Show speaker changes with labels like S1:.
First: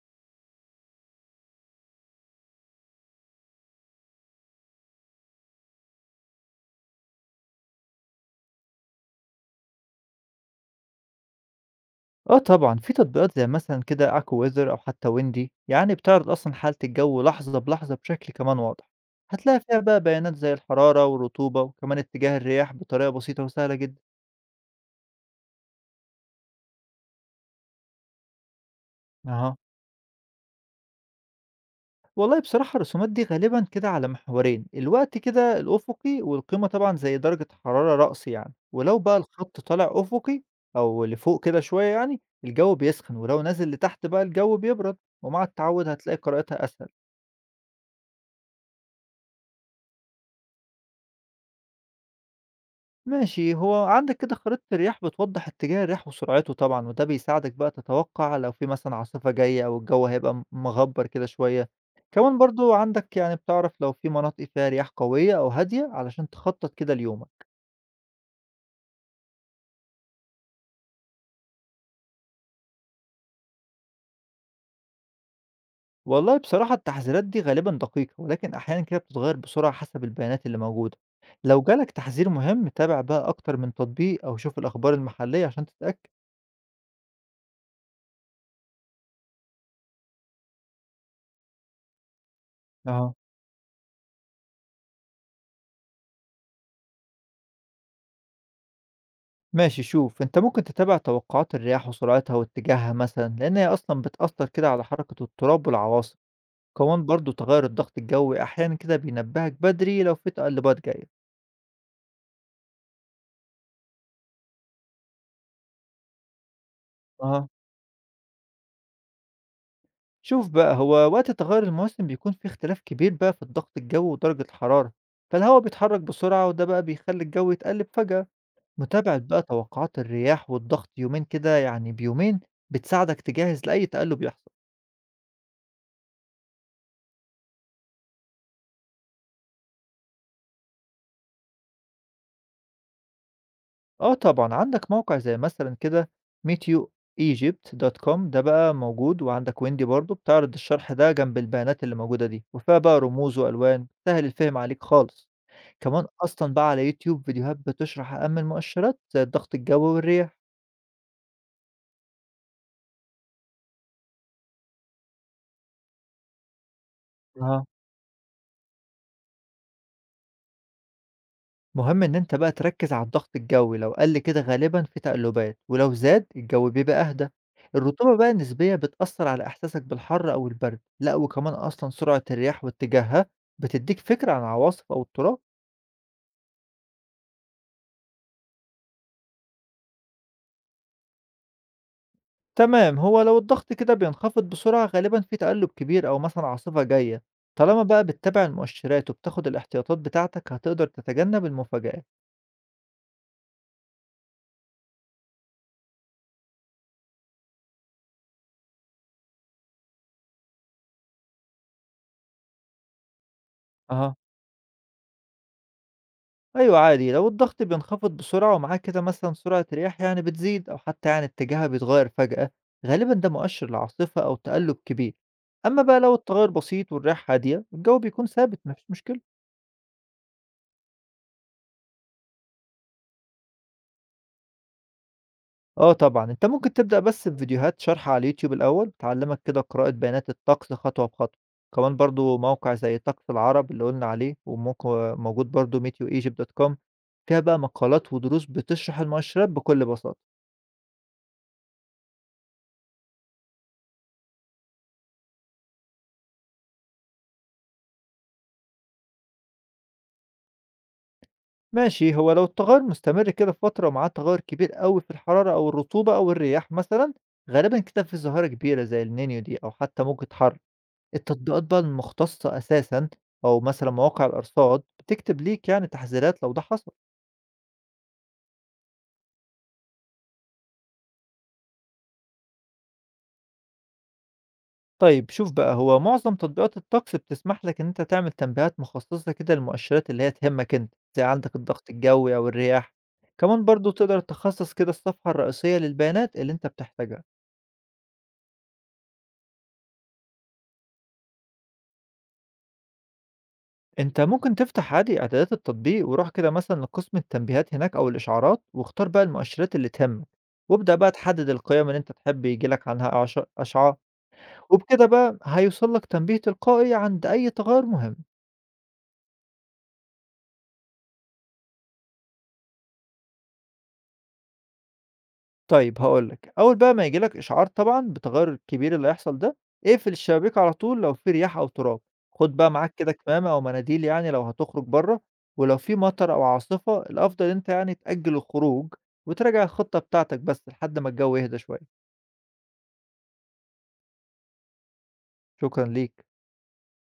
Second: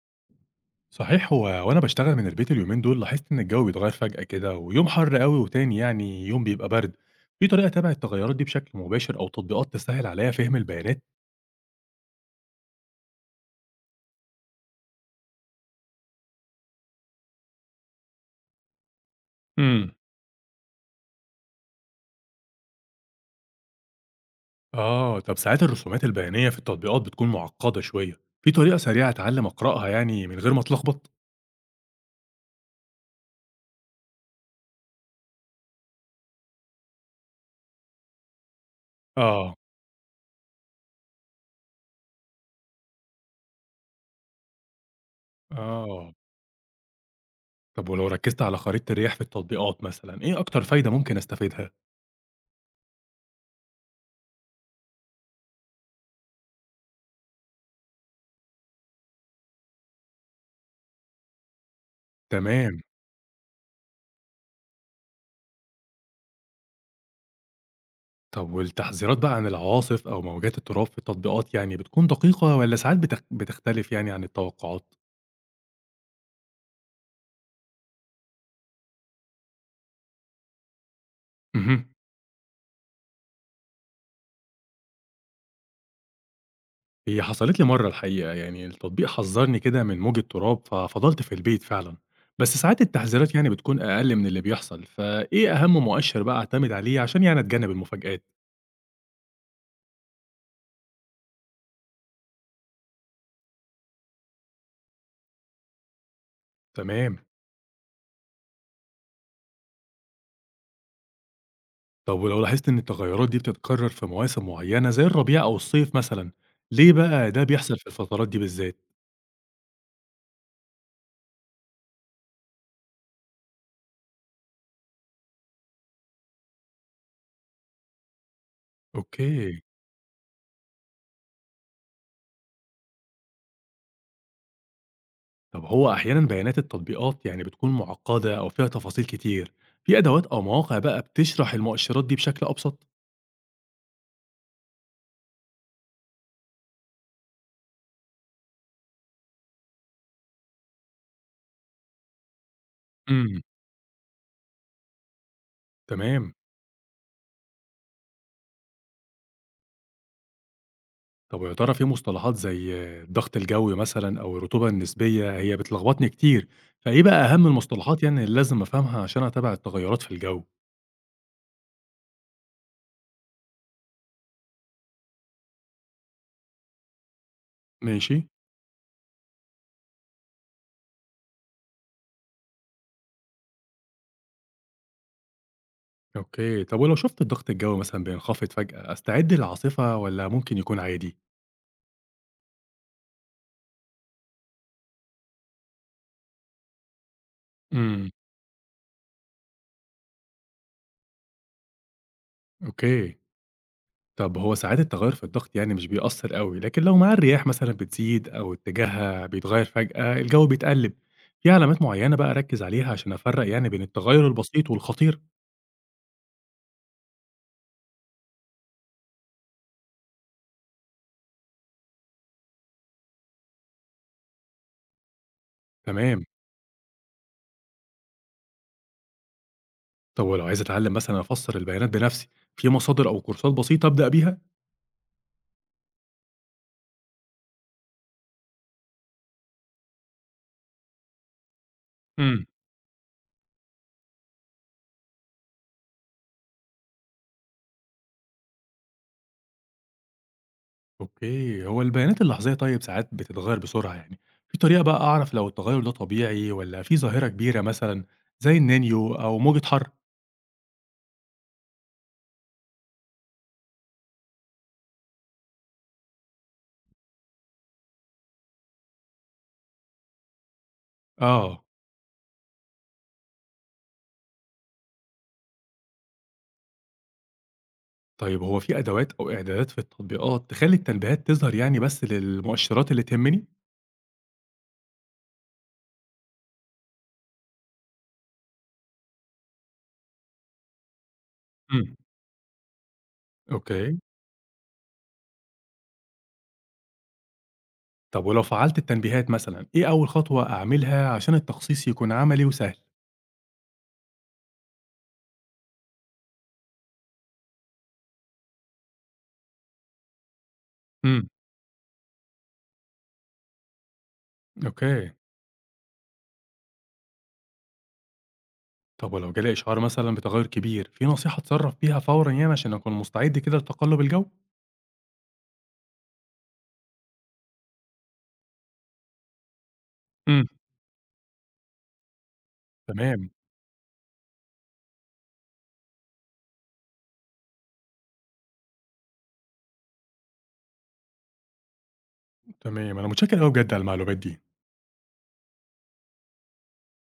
S1: صحيح، هو وأنا باشتغل من البيت اليومين دول لاحظت إن الجو بيتغير فجأة كده ويوم حر أوي وتاني يعني يوم بيبقى برد، في طريقة أتابع التغيرات دي بشكل مباشر أو تطبيقات تسهل عليا فهم البيانات؟
S2: آه طبعًا، في تطبيقات زي مثلًا كده Aqua Weather أو حتى Windy، يعني بتعرض أصلًا حالة الجو لحظة بلحظة بشكل كمان واضح، هتلاقي فيها
S1: امم
S2: بقى بيانات زي الحرارة والرطوبة وكمان اتجاه الرياح بطريقة بسيطة وسهلة جدًا.
S1: آه. طب ساعات الرسومات البيانية في التطبيقات بتكون معقدة شوية، في طريقة سريعة أتعلم
S2: أها.
S1: أقرأها يعني من غير ما أتلخبط؟
S2: والله بصراحة الرسومات دي غالبًا كده على محورين، الوقت كده الأفقي والقيمة طبعًا زي درجة حرارة رأس يعني، ولو بقى
S1: آه.
S2: الخط طالع أفقي أو لفوق كده شوية يعني، الجو بيسخن ولو نازل لتحت بقى الجو بيبرد، ومع التعود
S1: آه.
S2: هتلاقي قراءتها أسهل.
S1: طب ولو ركزت على خريطة الرياح في التطبيقات مثلا إيه أكتر فايدة ممكن أستفيدها؟
S2: ماشي، هو عندك كده خريطة الرياح بتوضح اتجاه الرياح وسرعته طبعا، وده بيساعدك بقى تتوقع لو في مثلا عاصفة جاية أو الجو هيبقى مغبر كده شوية. كمان برضو
S1: تمام.
S2: عندك، يعني بتعرف لو في مناطق فيها رياح قوية أو هادية علشان تخطط كده ليومك.
S1: طب والتحذيرات بقى عن العواصف أو موجات التراب في التطبيقات يعني بتكون دقيقة والّا ساعات بتختلف يعني عن التوقعات؟
S2: والله بصراحة التحذيرات دي غالبا دقيقة، ولكن أحيانا كده بتتغير بسرعة حسب البيانات اللي موجودة. لو
S1: اهم.
S2: جالك تحذير مهم تابع بقى أكتر من تطبيق أو شوف الأخبار المحلية عشان تتأكد.
S1: هي حصلت لي مرّة الحقيقة، يعني التطبيق حذّرني كده من موجة تراب ففضلت في البيت فعلًا، بس ساعات
S2: اه.
S1: التحذيرات يعني بتكون أقل من اللي بيحصل، فإيه أهم مؤشر بقى أعتمد عليه عشان يعني أتجنب المفاجآت؟
S2: ماشي، شوف انت ممكن تتابع توقعات الرياح وسرعتها واتجاهها مثلا، لان هي اصلا بتأثر كده على حركة التراب والعواصف. كمان
S1: تمام.
S2: برضو تغير الضغط الجوي احيانا كده بينبهك بدري لو في تقلبات جاية.
S1: طب ولو لاحظت إن التغيرات دي بتتكرر في مواسم معيّنة زي الربيع أو الصيف مثلًا، ليه بقى ده
S2: اها.
S1: بيحصل في الفترات دي بالذات؟
S2: شوف بقى، هو وقت تغير الموسم بيكون في اختلاف كبير بقى في الضغط الجوي ودرجة الحرارة، فالهواء بيتحرك بسرعة، وده بقى بيخلي الجو يتقلب فجأة. متابعة بقى
S1: أوكي.
S2: توقعات الرياح والضغط يومين كده يعني بيومين بتساعدك تجهز لأي تقلب يحصل.
S1: طب هو أحيانًا بيانات التطبيقات يعني بتكون معقدة أو فيها تفاصيل كتير، في أدوات أو مواقع بقى بتشرح المؤشرات دي بشكل أبسط؟
S2: آه طبعًا، عندك موقع زي مثلًا كده meteoegypt.com ده بقى موجود، وعندك Wendy برضه بتعرض الشرح ده جنب البيانات اللي موجودة دي، وفيها بقى رموز
S1: امم.
S2: وألوان بتسهل الفهم عليك خالص. كمان
S1: تمام.
S2: أصلًا بقى على يوتيوب فيديوهات بتشرح أهم المؤشرات زي الضغط الجوي والرياح.
S1: طب ويا ترى في مصطلحات زي الضغط الجوي مثلًا أو الرطوبة النسبية هي بتلخبطني كتير، فإيه بقى أهم المصطلحات يعني اللي لازم أفهمها عشان أتابع التغيرات في الجو؟
S2: مهم إن أنت بقى تركز على الضغط الجوي، لو قل كده غالبا في تقلبات، ولو زاد الجو بيبقى أهدى. الرطوبة
S1: ماشي.
S2: بقى النسبية بتأثر على إحساسك بالحر أو البرد، لا وكمان أصلا سرعة الرياح واتجاهها بتديك فكرة عن العواصف أو التراب.
S1: أوكي. طب ولو شُفت الضغط الجوي مثلًا بينخفض فجأة، أستعد للعاصفة والّا ممكن يكون عادي؟
S2: تمام، هو لو الضغط كده بينخفض بسرعة غالبا في تقلب كبير أو مثلا عاصفة جاية. طالما بقى
S1: امم.
S2: بتتابع المؤشرات وبتاخد الاحتياطات بتاعتك هتقدر تتجنب المفاجآت.
S1: أوكي. طب هو ساعات التغير في الضغط يعني مش بيأثر قوي لكن لو معاه الرياح مثلا بتزيد أو اتجاهها بيتغير فجأة الجو بيتقلب، في علامات معينة بقى أركز عليها عشان أفرق يعني بين
S2: أها.
S1: التغير البسيط والخطير؟
S2: أيوه عادي، لو الضغط بينخفض بسرعة ومعاه كده مثلًا سرعة رياح يعني بتزيد أو حتى يعني اتجاهها بيتغير فجأة، غالبًا ده مؤشر لعاصفة أو تقلب كبير. أما بقى لو
S1: تمام.
S2: التغير بسيط والرياح هادية الجو بيكون ثابت ما فيش مشكلة.
S1: طب ولو عايز أتعلم مثلا أفسر البيانات بنفسي، في مصادر أو كورسات بسيطة أبدأ بيها؟
S2: آه طبعًا، أنت ممكن تبدأ بس بفيديوهات شرح على اليوتيوب الأول تعلمك كده قراءة بيانات الطقس خطوة بخطوة. كمان برضه
S1: امم.
S2: موقع زي طقس العرب اللي قلنا عليه موجود برضه meteoegypt.com، فيها بقى مقالات ودروس بتشرح المؤشرات بكل بساطة.
S1: أوكي. هو البيانات اللحظية طيب ساعات بتتغير بسرعة يعني، في طريقة بقى أعرف لو التغير ده طبيعي ولا في ظاهرة كبيرة مثلا زي النينيو أو موجة حر؟
S2: ماشي، هو لو التغير مستمر كده في فترة ومعاه تغير كبير أوي في الحرارة أو الرطوبة أو الرياح مثلا، غالبا كده في ظاهرة كبيرة زي النينيو دي أو حتى موجة حر. التطبيقات
S1: آه.
S2: بقى المختصة أساسا أو مثلا مواقع الأرصاد بتكتب ليك يعني تحذيرات لو ده حصل.
S1: طيب هو في أدوات أو إعدادات في التطبيقات تخلّي التنبيهات تظهر يعني بس للمؤشرات اللي تهمني؟
S2: طيب شوف بقى، هو معظم تطبيقات الطقس بتسمح لك إن أنت تعمل تنبيهات مخصصة كده للمؤشرات اللي هي تهمك أنت، زي عندك الضغط
S1: إمم.
S2: الجوي أو الرياح. كمان برضو
S1: أوكي.
S2: تقدر تخصص كده الصفحة الرئيسية للبيانات اللي أنت بتحتاجها.
S1: طب ولو فعّلت التنبيهات مثلًا، إيه أول خطوة أعملها عشان التخصيص يكون عملي وسهل؟
S2: أنت ممكن تفتح عادي إعدادات التطبيق وروح كده مثلا لقسم التنبيهات هناك أو الإشعارات، واختار بقى المؤشرات اللي تهمك، وابدأ بقى
S1: إمم.
S2: تحدد القيم اللي أنت تحب يجيلك عنها أشعار. وبكده
S1: أوكي.
S2: بقى هيوصل لك تنبيه تلقائي عند أي تغير مهم.
S1: طب ولو جالي إشعار مثلًا بتغيُّر كبير، في نصيحة أتصرّف بيها فورًا يعني عشان أكون مستعد كده لتقلُّب الجو؟
S2: طيب هاقول لك، أول بقى ما ييجي لك إشعار طبعًا بالتغيُّر الكبير اللي هيحصل ده، اقفل
S1: إمم.
S2: الشبابيك على طول لو في رياح أو تراب. خُد بقى معاك كده
S1: تمام.
S2: كمامة أو مناديل يعني لو هتخرج برّه. ولو في مطر أو عاصفة الأفضل إن أنت يعني تأجّل الخروج وتراجع الخطة بتاعتك بس لحد ما الجو يهدى شوية.
S1: تمام. أنا متشكر أوي بجد على المعلومات دي.
S2: شكرًا ليك.